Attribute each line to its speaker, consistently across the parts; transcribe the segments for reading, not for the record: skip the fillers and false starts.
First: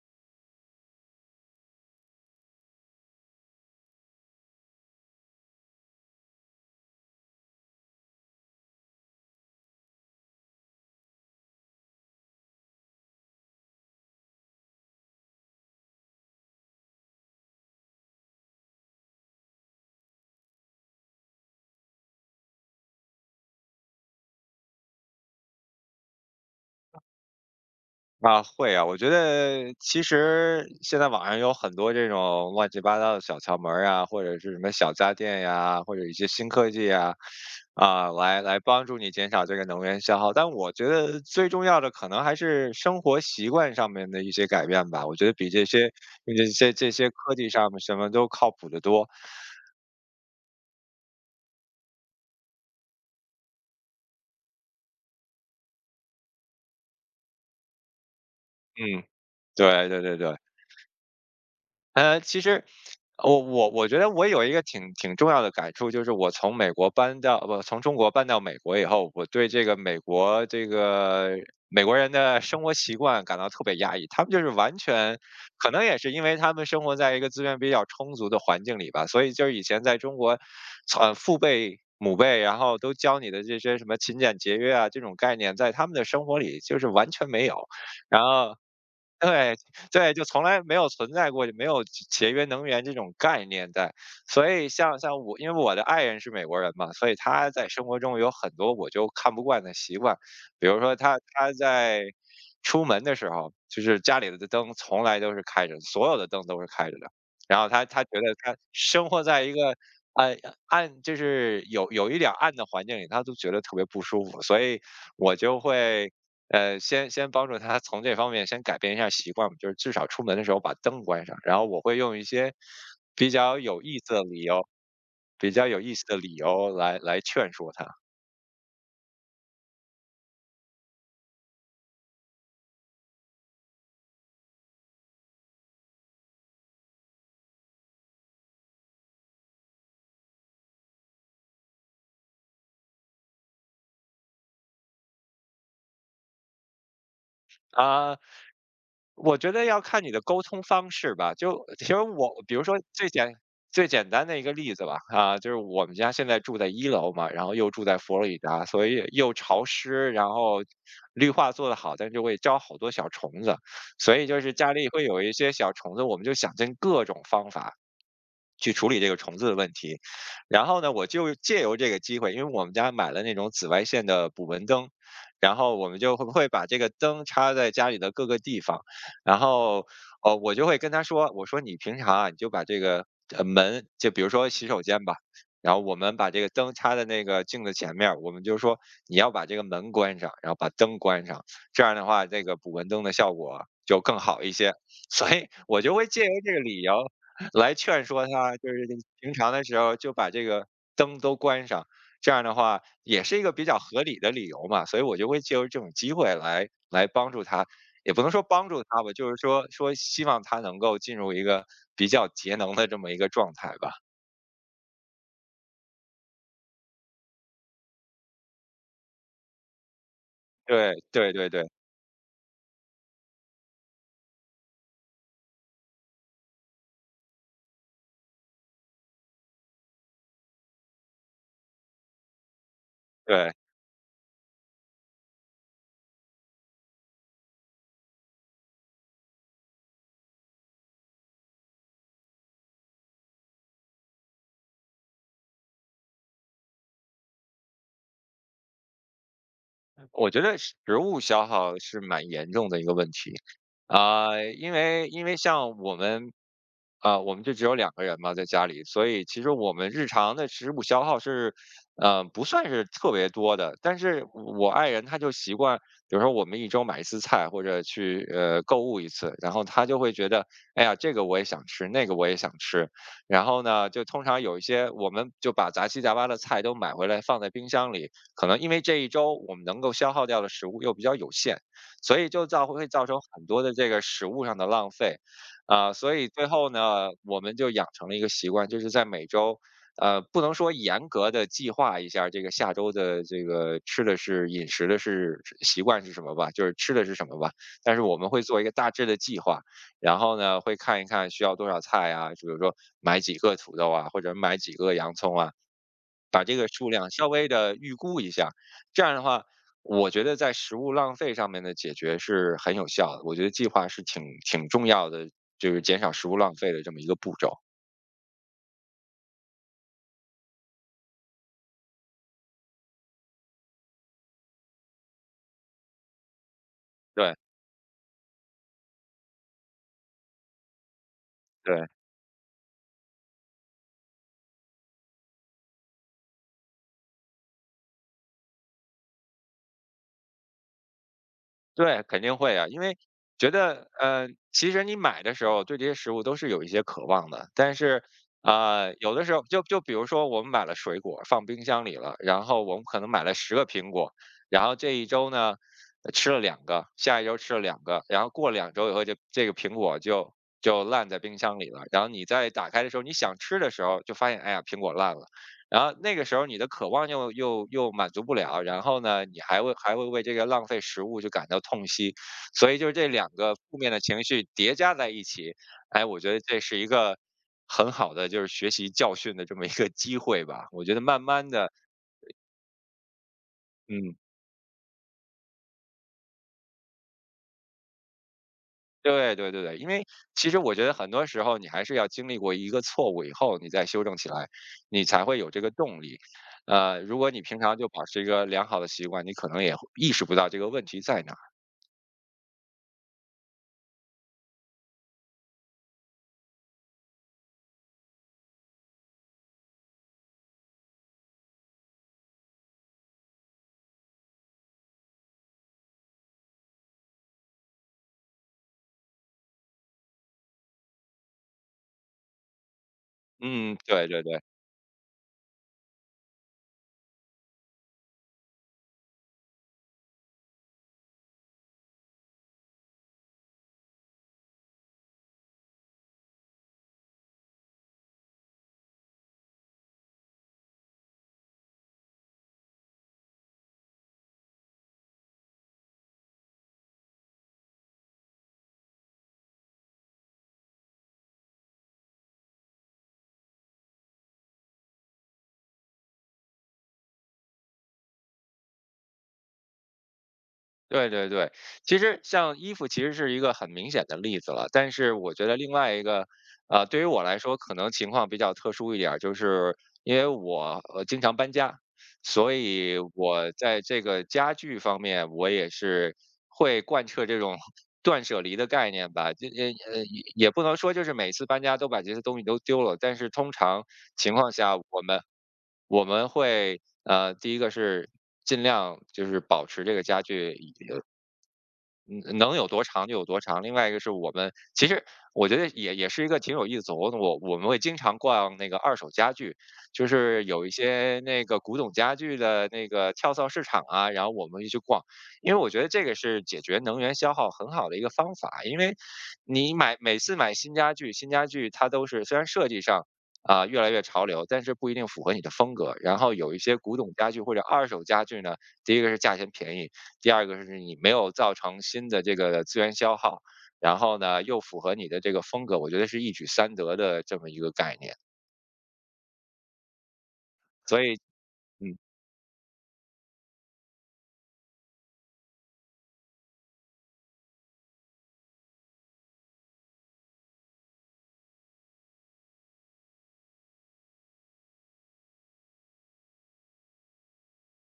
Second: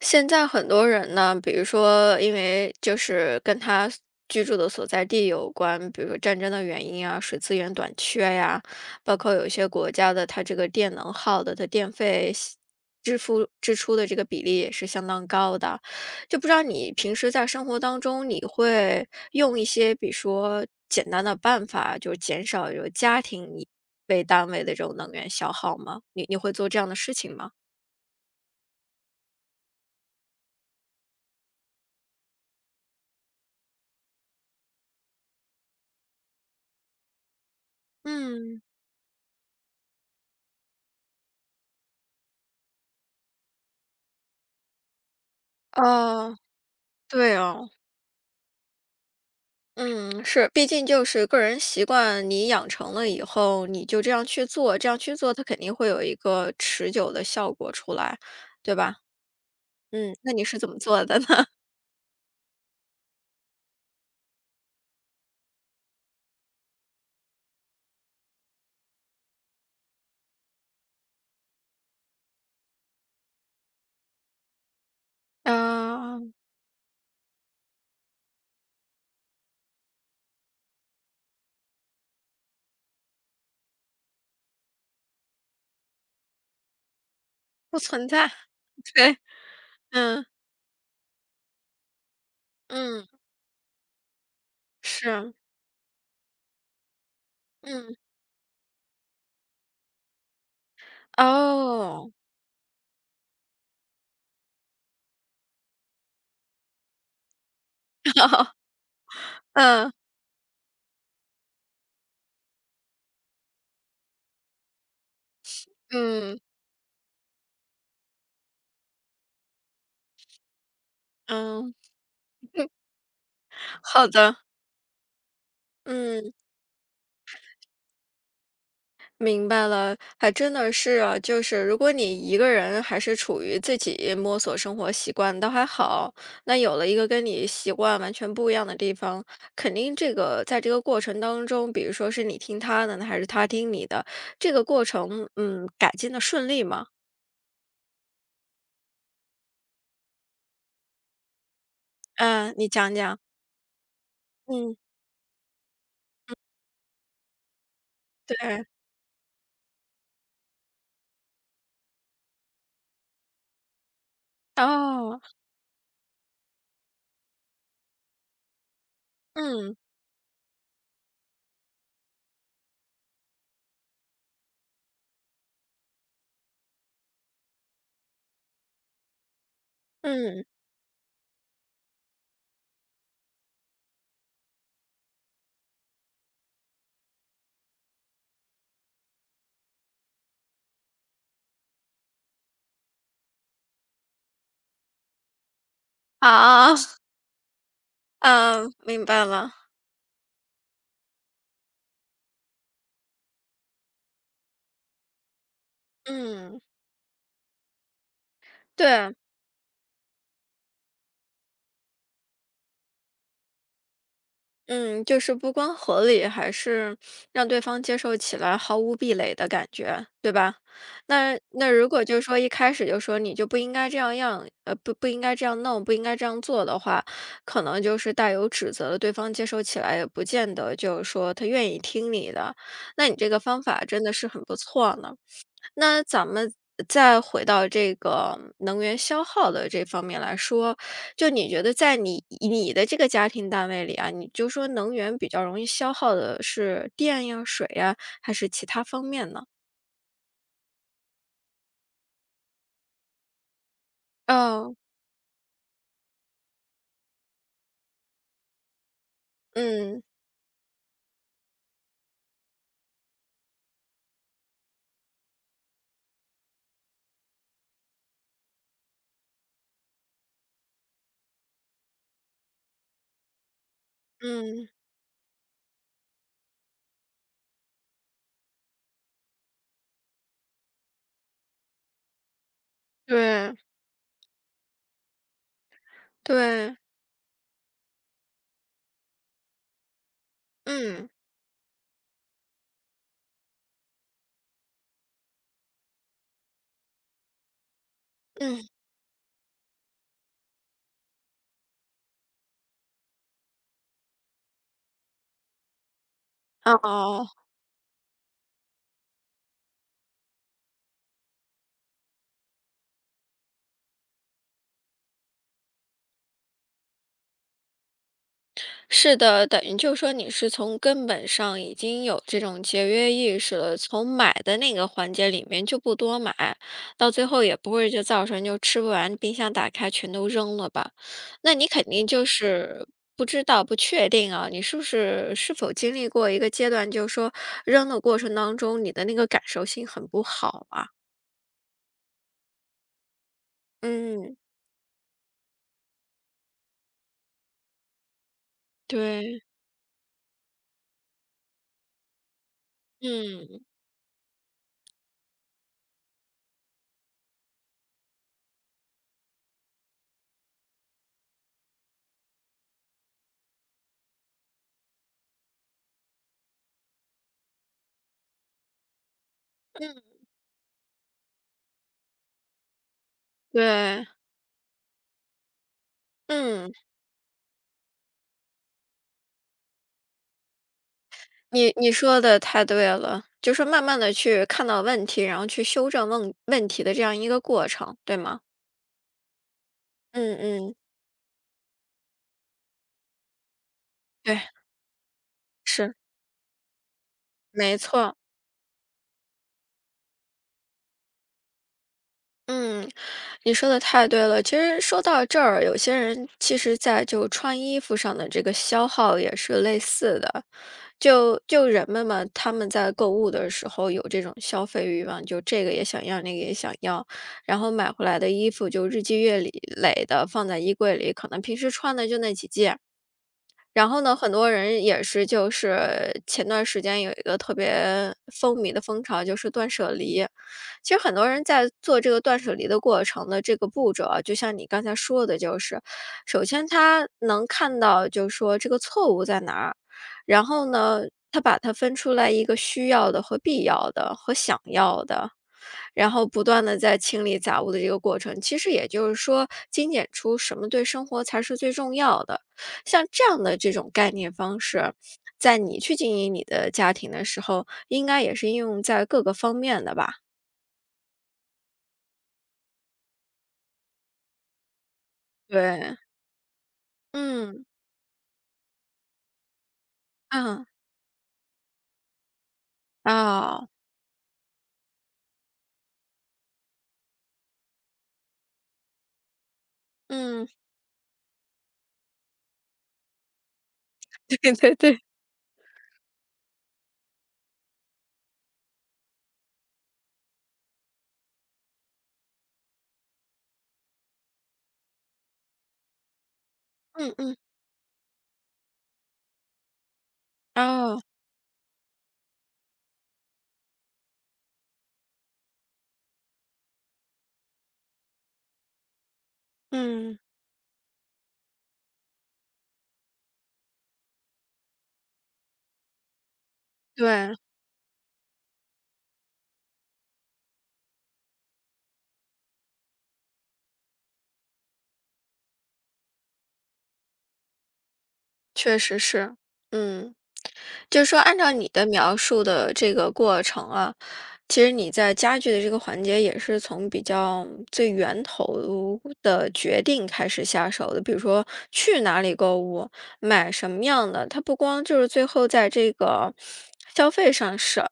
Speaker 1: 现在很多人呢，比如说，因为就是跟他居住的所在地有关，比如说战争的原因啊，水资源短缺呀，包括有一些国家的它这个电能耗的它电费吸支付支出的这个比例也是相当高的。就不知道你平时在生活当中，你会用一些比如说简单的办法，就减少有家庭以为单位的这种能源消耗吗？你会做这样的事情吗？
Speaker 2: 啊，会啊。我觉得其实现在网上有很多这种乱七八糟的小窍门儿啊，或者是什么小家电呀，或者一些新科技呀，来
Speaker 1: 嗯，
Speaker 2: 帮助你减少这个能源消耗。但我觉得最重要的可能还是生活习惯上面的一些改变吧，我觉得比这些
Speaker 1: 哦。
Speaker 2: 科
Speaker 1: 对
Speaker 2: 技
Speaker 1: 哦，
Speaker 2: 上面什么都靠谱得多。
Speaker 1: 嗯，是，毕竟就是个人习惯，你养成了以后，你就这样去做，这样去做，它肯定会有一个持久的效果出来，对吧？
Speaker 2: 嗯，对对
Speaker 1: 嗯，
Speaker 2: 对
Speaker 1: 那
Speaker 2: 对。
Speaker 1: 你是怎么做的呢？
Speaker 2: 其实我觉得我有一个挺重要的感触，就是我从美国搬到不从中国搬到美国以后，我对这个美国人的生活习惯感到特别压抑。他们就是完全，可能也是因
Speaker 1: 呃，
Speaker 2: 为他们生活在一个资源比较充足的环境里吧，所以就是以前在中国，父辈、母辈，然后都教你的这些什么勤俭节约啊，这种概念，在他们的生活里就是完全没有。
Speaker 1: 不存
Speaker 2: 然
Speaker 1: 在，
Speaker 2: 后
Speaker 1: 对，
Speaker 2: 对，对，就
Speaker 1: 嗯
Speaker 2: 从来没有存在过，就没有节约能源这
Speaker 1: 嗯，
Speaker 2: 种概念在。所以像
Speaker 1: 是，
Speaker 2: 我，因为我的爱人是美国人嘛，所以他在生
Speaker 1: 嗯，
Speaker 2: 活中有很多我就看不惯的习惯。比如说他在
Speaker 1: 哦，
Speaker 2: 出门的时候，就是家里的灯从来都是开着的，所有的灯都是开着的。然后他觉得 他生活在一个，
Speaker 1: 嗯
Speaker 2: 呃，暗，就是有一点儿暗的环境里，他都觉得特别不舒服。所以我就会，
Speaker 1: 嗯
Speaker 2: 先帮助他从这方面先改变一下习惯吧，就是至少出门的时候把灯关上，然后
Speaker 1: 嗯，
Speaker 2: 我会用一些比较有意
Speaker 1: 好
Speaker 2: 思的
Speaker 1: 的，
Speaker 2: 理由，比较有意思的
Speaker 1: 嗯。
Speaker 2: 理由来劝说他。
Speaker 1: 明白了，还真的是啊，就是如果你一个人还是处于自己摸索生活习惯，倒还好。那有了一个跟你习惯完全不一样的地方，肯定这个在这个过程当中，比如说是你听他的呢，还是他听你的，这个过程，嗯，改进的顺利吗？
Speaker 2: 啊，我觉得要看你的沟通方式吧。就其实我，比
Speaker 1: 嗯，
Speaker 2: 如
Speaker 1: 你
Speaker 2: 说
Speaker 1: 讲讲。
Speaker 2: 最简单的一个例
Speaker 1: 嗯，
Speaker 2: 子吧，啊，就是我们家现在住在一楼嘛，然后又住在佛罗里达，
Speaker 1: 对，
Speaker 2: 所以又潮湿，然后绿化做得好，但就会招好多小虫子，所以就是家里会
Speaker 1: 哦，
Speaker 2: 有一些小虫子，我们就想尽各种方法去处理这个虫子的问
Speaker 1: 嗯
Speaker 2: 题。然后呢，我就借由这个机会，因为我们家买了那种紫外线的捕蚊灯，然后我们就会把这个灯插在家里的各个地方，然后，哦，
Speaker 1: 嗯，
Speaker 2: 我就会跟他说，我说你平常啊，你就把这个门，就比如说洗手间吧。然后我们把这个灯插在那个镜子前面儿，我们就说你要把这个门关上，然后把灯关上，这样的话，这个捕蚊灯的效果就更好一些。所以我就会借由这个
Speaker 1: 好，
Speaker 2: 理 由，来劝说他，就
Speaker 1: 嗯，
Speaker 2: 是
Speaker 1: 明白
Speaker 2: 平常
Speaker 1: 了，
Speaker 2: 的时候就把这个灯都关上，这样的话也是一个比较合理的理由嘛。所以我就会借由这种机会
Speaker 1: 嗯，
Speaker 2: 来帮助他，也不能说帮助他吧，
Speaker 1: 对。
Speaker 2: 就是说希望他能够进入一个比较节能的这么一个状态吧。
Speaker 1: 嗯，就是不光合理，还是让对方接受起来毫无壁垒的感觉，对吧？
Speaker 2: 对对
Speaker 1: 那
Speaker 2: 对对
Speaker 1: 那如果就是说一开始就说你就不应该这样样，不不应该这样弄，不应该这样做的话，可能就是带有指责的，对方接受起来也不见得就是说他愿意听你的。那你这个
Speaker 2: 对，
Speaker 1: 方法真的是很不错呢。那咱们再回到这个能源消耗的这方面来说，就你觉得在你的这个家庭单位里啊，你就说能源比较容易消耗的是电呀、水呀，还是其他方面呢？
Speaker 2: 我觉得食物消耗是蛮严重的一个问题。啊、因
Speaker 1: 哦，
Speaker 2: 为因为像我们啊，我们就只有两个人嘛，在家里，所以其实我们
Speaker 1: 嗯，
Speaker 2: 日常的食物消耗是，不算是特别多的。但是我爱人他就习惯，比如说我们一周买一次菜，或者去，购物一次，然后他就会觉得，哎呀，这个我也想吃，那个我也想吃。然后呢，就通常有一
Speaker 1: 嗯，
Speaker 2: 些我们就把杂七杂八的菜都买回来放在冰箱里，可能因为这一周我们能够消耗掉的食物又比较有限，所以会造成很
Speaker 1: 对，
Speaker 2: 多的这个食物上的浪费。啊，所以最后
Speaker 1: 对，
Speaker 2: 呢，我们就养成了一个习惯，就是在每周，不能说严
Speaker 1: 嗯，
Speaker 2: 格的计划一下这个下周的这个吃的是习惯是什么吧，就是吃的是什么吧。但是我们会做一
Speaker 1: 嗯，
Speaker 2: 个大致的计划，然后呢，会看一看需要多少菜啊，就比如说买几个土豆啊，或者买几个洋葱啊，把这个数量稍
Speaker 1: 哦。
Speaker 2: 微的预估一下。这样的话，我觉得在食物浪费上面的解决是很有效的，我觉得计划是挺重要的，就是减少食物浪费的这么一个步骤。
Speaker 1: 是的，等于就说你是从根本上已经有这种节约意识了，从买的那个环节里面就不多买，到最后
Speaker 2: 对
Speaker 1: 也不会就造成就吃不完，冰箱打开全都扔了吧？那你肯
Speaker 2: 对。
Speaker 1: 定就是不知道、不确定啊，你是不是是否经历过一个阶段，就是说扔的过程当中，你的那个感受性很不好啊？
Speaker 2: 对，肯定会啊。因为觉得，
Speaker 1: 嗯，
Speaker 2: 其实你买的时候对这些食物都是有一些渴望的，但是，有的时候
Speaker 1: 对，
Speaker 2: 就比如说我们买了水果放冰箱里了，然后我们可能买了十
Speaker 1: 嗯
Speaker 2: 个苹果，然后这一周呢，吃了两个，下一周吃了两个，然后过两周以后，就这个苹果就烂在冰箱里了，然后你再打开的时候，你想吃的时候就发现，哎呀，苹果烂了。然后那个时候你的渴望又满足不了，然后呢，你还会还
Speaker 1: 嗯，
Speaker 2: 会为这个浪费食物就感到痛惜，所以就是这两个负面的
Speaker 1: 对，
Speaker 2: 情绪叠加在一起。哎，我觉得这
Speaker 1: 嗯。
Speaker 2: 是一个很好的就是学习教训的这么一个机会吧。我觉得慢慢的，
Speaker 1: 你说的太对了，就是慢慢的
Speaker 2: 嗯，
Speaker 1: 去看到问题，然后去修正问题的这样一个过程，对吗？
Speaker 2: 对对对对。因为
Speaker 1: 嗯
Speaker 2: 其实我
Speaker 1: 嗯，
Speaker 2: 觉得很多时候你还是要经历过一个错误以后，你再修正起
Speaker 1: 对，
Speaker 2: 来，你才会有这个
Speaker 1: 是，
Speaker 2: 动力。如果你平常
Speaker 1: 没
Speaker 2: 就保
Speaker 1: 错。
Speaker 2: 持一个良好的习惯，你可能也会意识不到这个问题在哪儿。
Speaker 1: 嗯，你说的太对了。其实说到这儿，有些人其实在就穿衣服上的这个消耗也是类似的。就人们嘛，他们在购物的时候有这种消费欲望，就这个也想要，那个也想要，然后买回来的衣服就日积月累的放在衣柜里，可能平时穿的就那几件，
Speaker 2: 嗯，
Speaker 1: 然后
Speaker 2: 对
Speaker 1: 呢，
Speaker 2: 对
Speaker 1: 很
Speaker 2: 对，
Speaker 1: 多人也是，就是前段时间有一个特别风靡的风潮，就是断舍离。其实很多人在做这个断舍离的过程的这个步骤啊，就像你刚才说的，就是首先他能看到，就是说这个错误在哪儿，然后呢，他把它分出来一个需要的和必要的和想要的，然后不断的在清理杂物的这个过程，其实也就是说精简出什么对生活才是最重要的。像这样的这种概念方式，在你去经营你的家庭的时候，应该也是应用在各个方面的吧？
Speaker 2: 对对对。其实像衣服其实是一个很明显的例子了，但是我觉得另外
Speaker 1: 对。
Speaker 2: 一个，对于我来说
Speaker 1: 嗯，
Speaker 2: 可能情况比较特殊一点儿，就是因为
Speaker 1: 啊，
Speaker 2: 我经常搬家，所以我
Speaker 1: 哦，
Speaker 2: 在这个家具方面，我也是会贯彻这种 断舍离的概念吧。这也
Speaker 1: 嗯，
Speaker 2: 也不能说就是每次搬家都把这些东西都丢了，但是通常 情况
Speaker 1: 对对
Speaker 2: 下，
Speaker 1: 对，
Speaker 2: 我们会，第一个是尽量就是保持这个家具，呃嗯，能有多长就有多长。另外一个是我们其实，我觉得也也是一个挺有意思的活
Speaker 1: 嗯
Speaker 2: 动，
Speaker 1: 嗯，
Speaker 2: 我们会经常逛那个二手家具，就是有一
Speaker 1: 哦，
Speaker 2: 些那个古董家具的那个跳蚤市场啊，然后我们就去逛，因为我觉得这个是解决能源消耗很好的一个方法。因为你每
Speaker 1: 嗯，
Speaker 2: 次买新家具，新家具它都是虽然设计上啊、越来越潮流，但是不一定符合你的风格。然后有一些古董家
Speaker 1: 对。
Speaker 2: 具或者二手家具呢，第一个是价钱便宜，第二个是你没有造成新的这个资源消耗，然后呢又符合你的这个风格，我觉得是一举三得的这么一个概念。
Speaker 1: 确实是，嗯。就
Speaker 2: 所
Speaker 1: 是
Speaker 2: 以，
Speaker 1: 说按照你的
Speaker 2: 嗯，
Speaker 1: 描述的这个过程啊，其实你在家具的这个环节也是从比较最源头的决定开始下手的。比如说去哪里购物，买什么样的，它不光就是最后在这个消费上省，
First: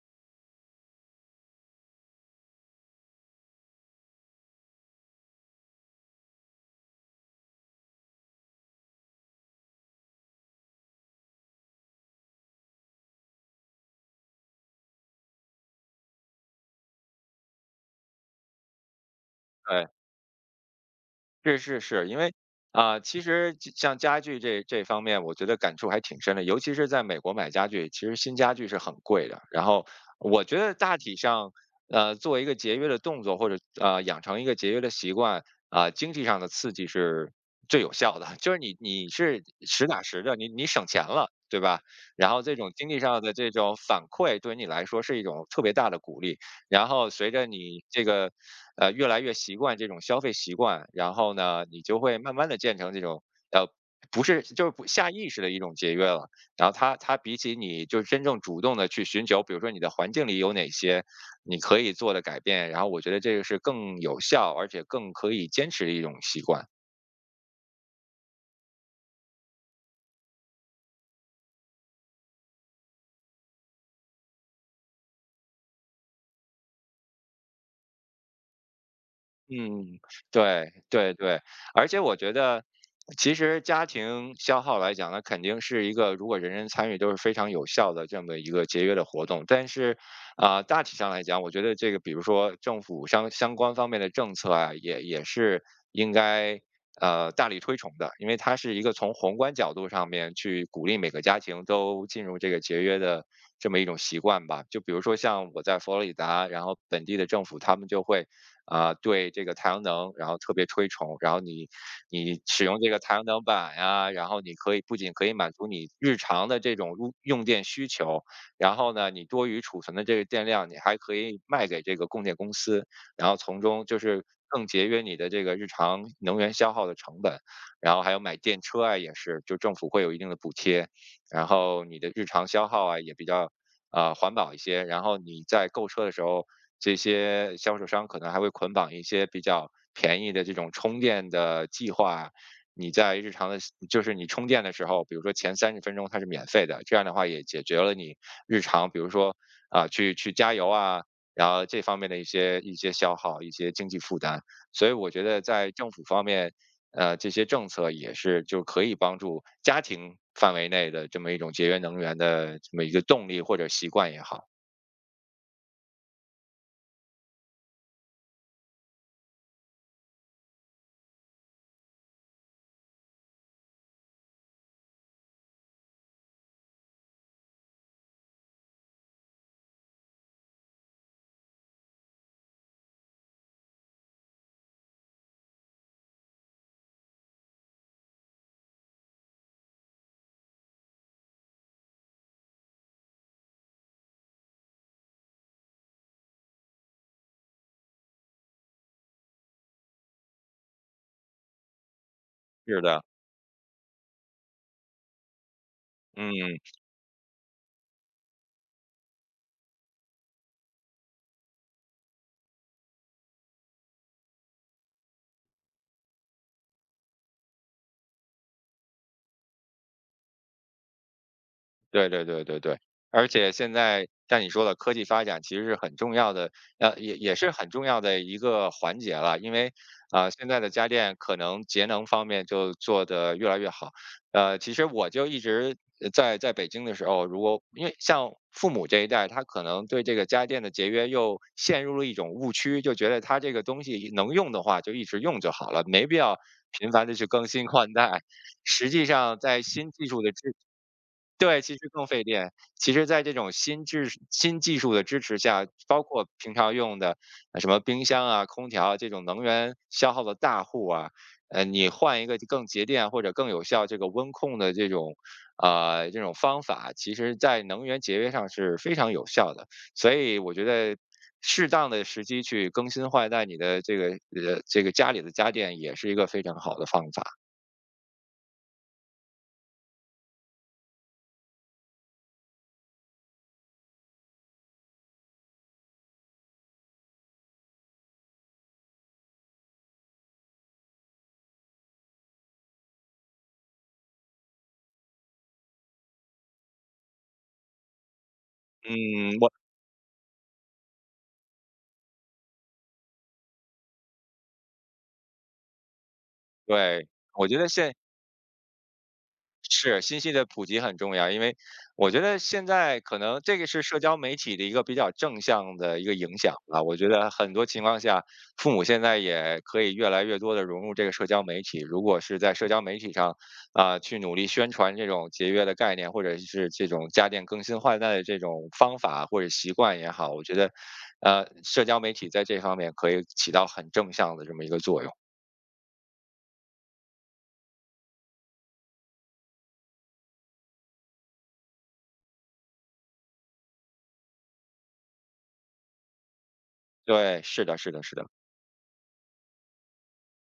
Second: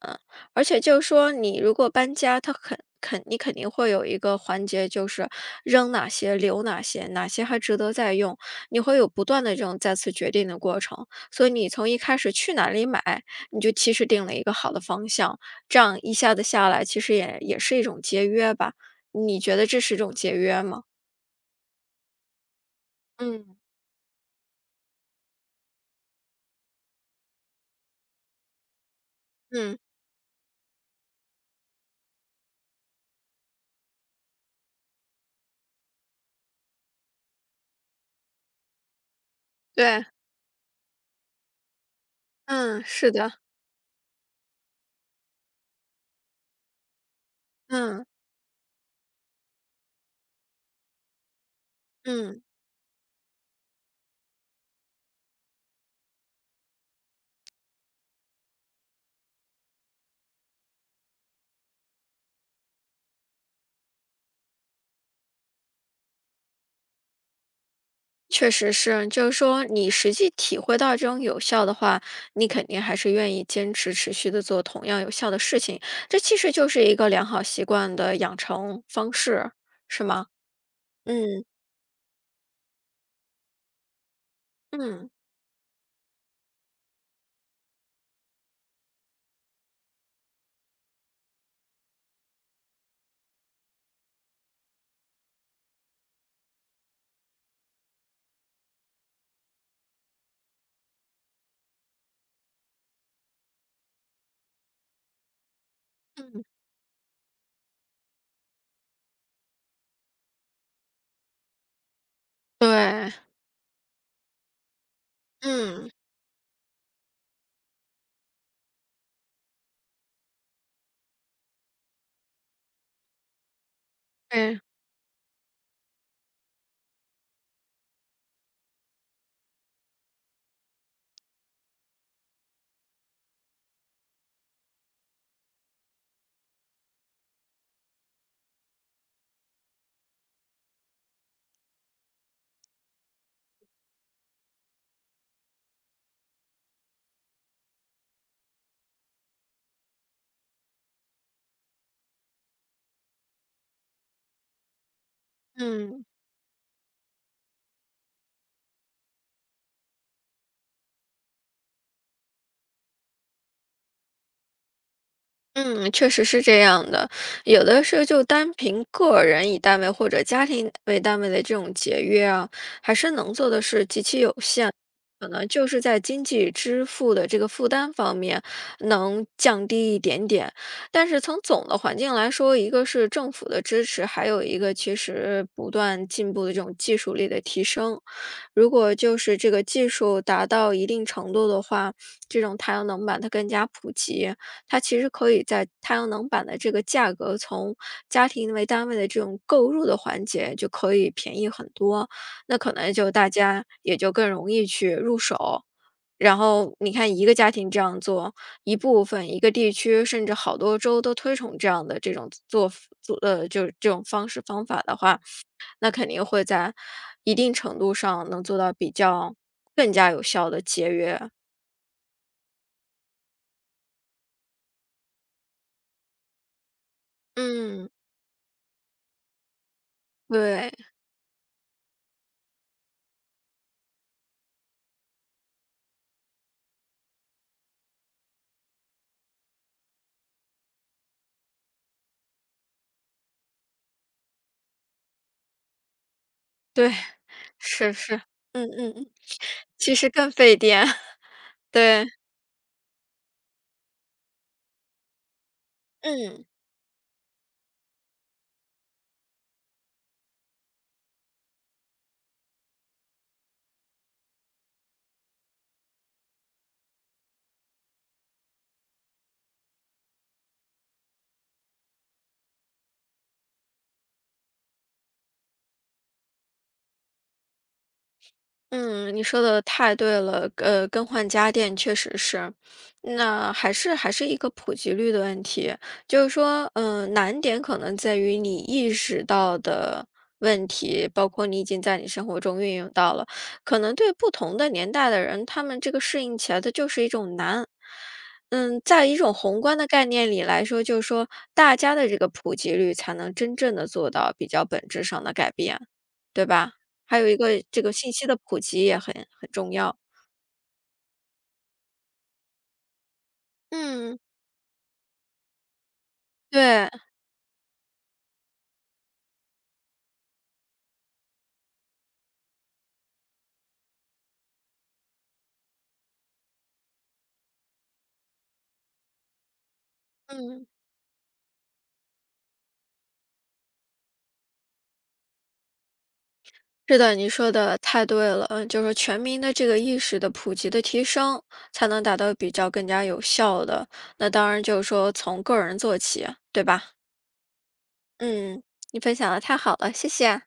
Speaker 1: 而且就是说你如果搬家，它肯你肯定会有一个环节，就是扔哪些，留哪些，哪些还值得再用。你会有不断的这种再次决定的过程，所以你从一开始去哪里买，你就其实定了一个好的方向，这样一下子下来，其实也是一种节约吧？你觉得这
Speaker 2: 对。
Speaker 1: 是一种节约吗？
Speaker 2: 是是是，因为啊、其实
Speaker 1: 嗯
Speaker 2: 就像家具这方面，我觉得感触还挺深的，尤其是在美国买家具，其实新家具是很贵的。然
Speaker 1: 嗯，
Speaker 2: 后我觉得大体上，做一个节约的动作，或者养成一个节约的习惯，啊、经济上的刺激是最有效的，就是你是实打
Speaker 1: 对，
Speaker 2: 实的，你省钱了，对吧？然后这种
Speaker 1: 嗯，
Speaker 2: 经济
Speaker 1: 是
Speaker 2: 上
Speaker 1: 的，
Speaker 2: 的这种反馈，对你来说是一种特别大的鼓励。然后随着你这
Speaker 1: 嗯
Speaker 2: 个越来越习惯这种消费习惯，然后呢，你就会慢
Speaker 1: 嗯，
Speaker 2: 慢的建成这种呃。不是，就是不下意识的一种节约了。然后它比起你就是真正主动的去寻求，比如说你的环境里有哪些你可以做的改变，然后我觉得这个是更有效，而且更可以坚持的一种习惯。
Speaker 1: 确实是，就是说你实际体会到这种有效的话，你肯定还是愿意坚持持续的做同样有效的事情，这其实就是一个良好习惯的养成方式，
Speaker 2: 嗯，
Speaker 1: 是吗？
Speaker 2: 对对对，
Speaker 1: 嗯
Speaker 2: 而且我觉得，其实家庭消耗来
Speaker 1: 嗯。
Speaker 2: 讲呢，肯定是一个如果人人参与都是非常有效的这么一个节约的活动。但是，大体上来讲，我觉得这个比如说政府相关方面的政策啊，也是应该大力推崇的，因为它是一个从宏观角度上面去鼓励每个家庭都进入这个节约的这么一种习惯吧。就比如说像我在佛罗里
Speaker 1: 嗯，
Speaker 2: 达，然后本地的政府他们就会，对这个太阳能，然后特别推崇。然后你使用这个
Speaker 1: 对，
Speaker 2: 太阳能板呀，然后你可以不仅可以满足你
Speaker 1: 嗯，
Speaker 2: 日常的这种用电需求，然后呢，你多余储存的这个电量，你还可以卖给这个供电公司，然后从中就是
Speaker 1: 对，
Speaker 2: 更节约你的这个日常能源消耗的成本。然后还有买电车啊，也是，就政府会有一定的补贴，然后你的日常消耗啊也比较环保一些。然后你在购车的时候，这些销售商可能还会捆绑一些比较便宜的这种充电的计划。你在日常的，就是你充电的时候，比如说前30分钟它是免费的，这样的话也解决了你日常，比如说去加油啊，然后这方面的一些消耗、一些经济负担。所以我觉得在政府
Speaker 1: 嗯。
Speaker 2: 方面，呃，这些政策也是就可以帮助家庭范围内的这么一种节约能源的这么一个动力或者习惯也好。
Speaker 1: 嗯，确实是这样的。有的时候就单凭个人以单位或者家庭为单位的这种节约啊，还是能做的事极其有限。可能就是在经济支付的这个负担方面能降低一点点，但是从总的环境来说，一个是政府的支持，还有一个其实不断进步的这种技术力的提升。如果就是这个技术达到一定程度的话，这种太阳能板它更加普及，它其实可以在太阳能板的这个价格从家庭为单位的这种购入的环节就可以便宜很多，那可
Speaker 2: 是
Speaker 1: 能
Speaker 2: 的，
Speaker 1: 就大家也就更容易去入手。然
Speaker 2: 嗯。
Speaker 1: 后你看一个家庭这样做，一部分一个地区甚至好多州都推崇这样的这种做，就是这种方式方法的话，那肯定会在一定程度上能做到比较更加有效的节约。
Speaker 2: 对对对对对，而且现在像你说的，科技发展其实是很重要的，呃，也是很重
Speaker 1: 嗯，
Speaker 2: 要的一个环节了。因为，呃，现在的
Speaker 1: 对。
Speaker 2: 家电可能节能方面就做得越来越好。呃，其实我就一直在北京的时候，如果因为像父母这一代，他可能对这个家电的节约又陷入了一种误区，就觉得他这个东西能用的话就一直用就好了，没必要频
Speaker 1: 对，
Speaker 2: 繁的去更新 换
Speaker 1: 是是，
Speaker 2: 代。
Speaker 1: 嗯
Speaker 2: 实
Speaker 1: 嗯
Speaker 2: 际
Speaker 1: 嗯，
Speaker 2: 上，在新
Speaker 1: 其
Speaker 2: 技
Speaker 1: 实
Speaker 2: 术的
Speaker 1: 更
Speaker 2: 支
Speaker 1: 费电，
Speaker 2: 对，其实更
Speaker 1: 对，
Speaker 2: 费电。其实在这种新技术的支持下，包括
Speaker 1: 嗯。
Speaker 2: 平常用的什么冰箱啊、空调啊这种能源消耗的大户啊，呃，你换一个更节电或者更有效这个温控的这种这种方法，其实在能源节约上是非常有效的。所以我觉得，适当的时机去更新换代你的这个这个家里的家电也是一个非常好的方法。
Speaker 1: 嗯，你说的太对了，更换家电确实是，那还是一个普及率的问题，就是说，嗯、难点可能在于你意识到的问题，包括你已经在你生活中运用到了，可能对不同的年代的人，他们这个适应起来的就是一种难。嗯，在一种
Speaker 2: 嗯，我
Speaker 1: 宏观的概念里来说，就是说，大家的这个普及率才能真正的做到比较本质上的改变，对吧？
Speaker 2: 对
Speaker 1: 还有一
Speaker 2: 我觉
Speaker 1: 个
Speaker 2: 得
Speaker 1: 这个
Speaker 2: 现
Speaker 1: 信息的普及也很重要。
Speaker 2: 是，信息的普及很重要，因为我觉得现在可能这个是社交
Speaker 1: 嗯，
Speaker 2: 媒体的一个比较正向的一个影响吧。
Speaker 1: 对，
Speaker 2: 我觉得很多情况下，父母现在也可以越来越多的融入这个社交媒体。如果是在社交媒体上去努力宣传这种节约的概念，或者是这种家电更新换代的这种方法或者习惯也好，我觉
Speaker 1: 嗯。
Speaker 2: 得呃，社交媒体在这方面可以起到很正向的这么一个作用。
Speaker 1: 是的，你说的太对了，嗯，就是全民的这个意识的普及的提升，才能达到比较更加有效的，那当然就是说从个人做起啊，对吧？
Speaker 2: 对，是的，是的，是的。
Speaker 1: 嗯，你分享的太好了，谢谢。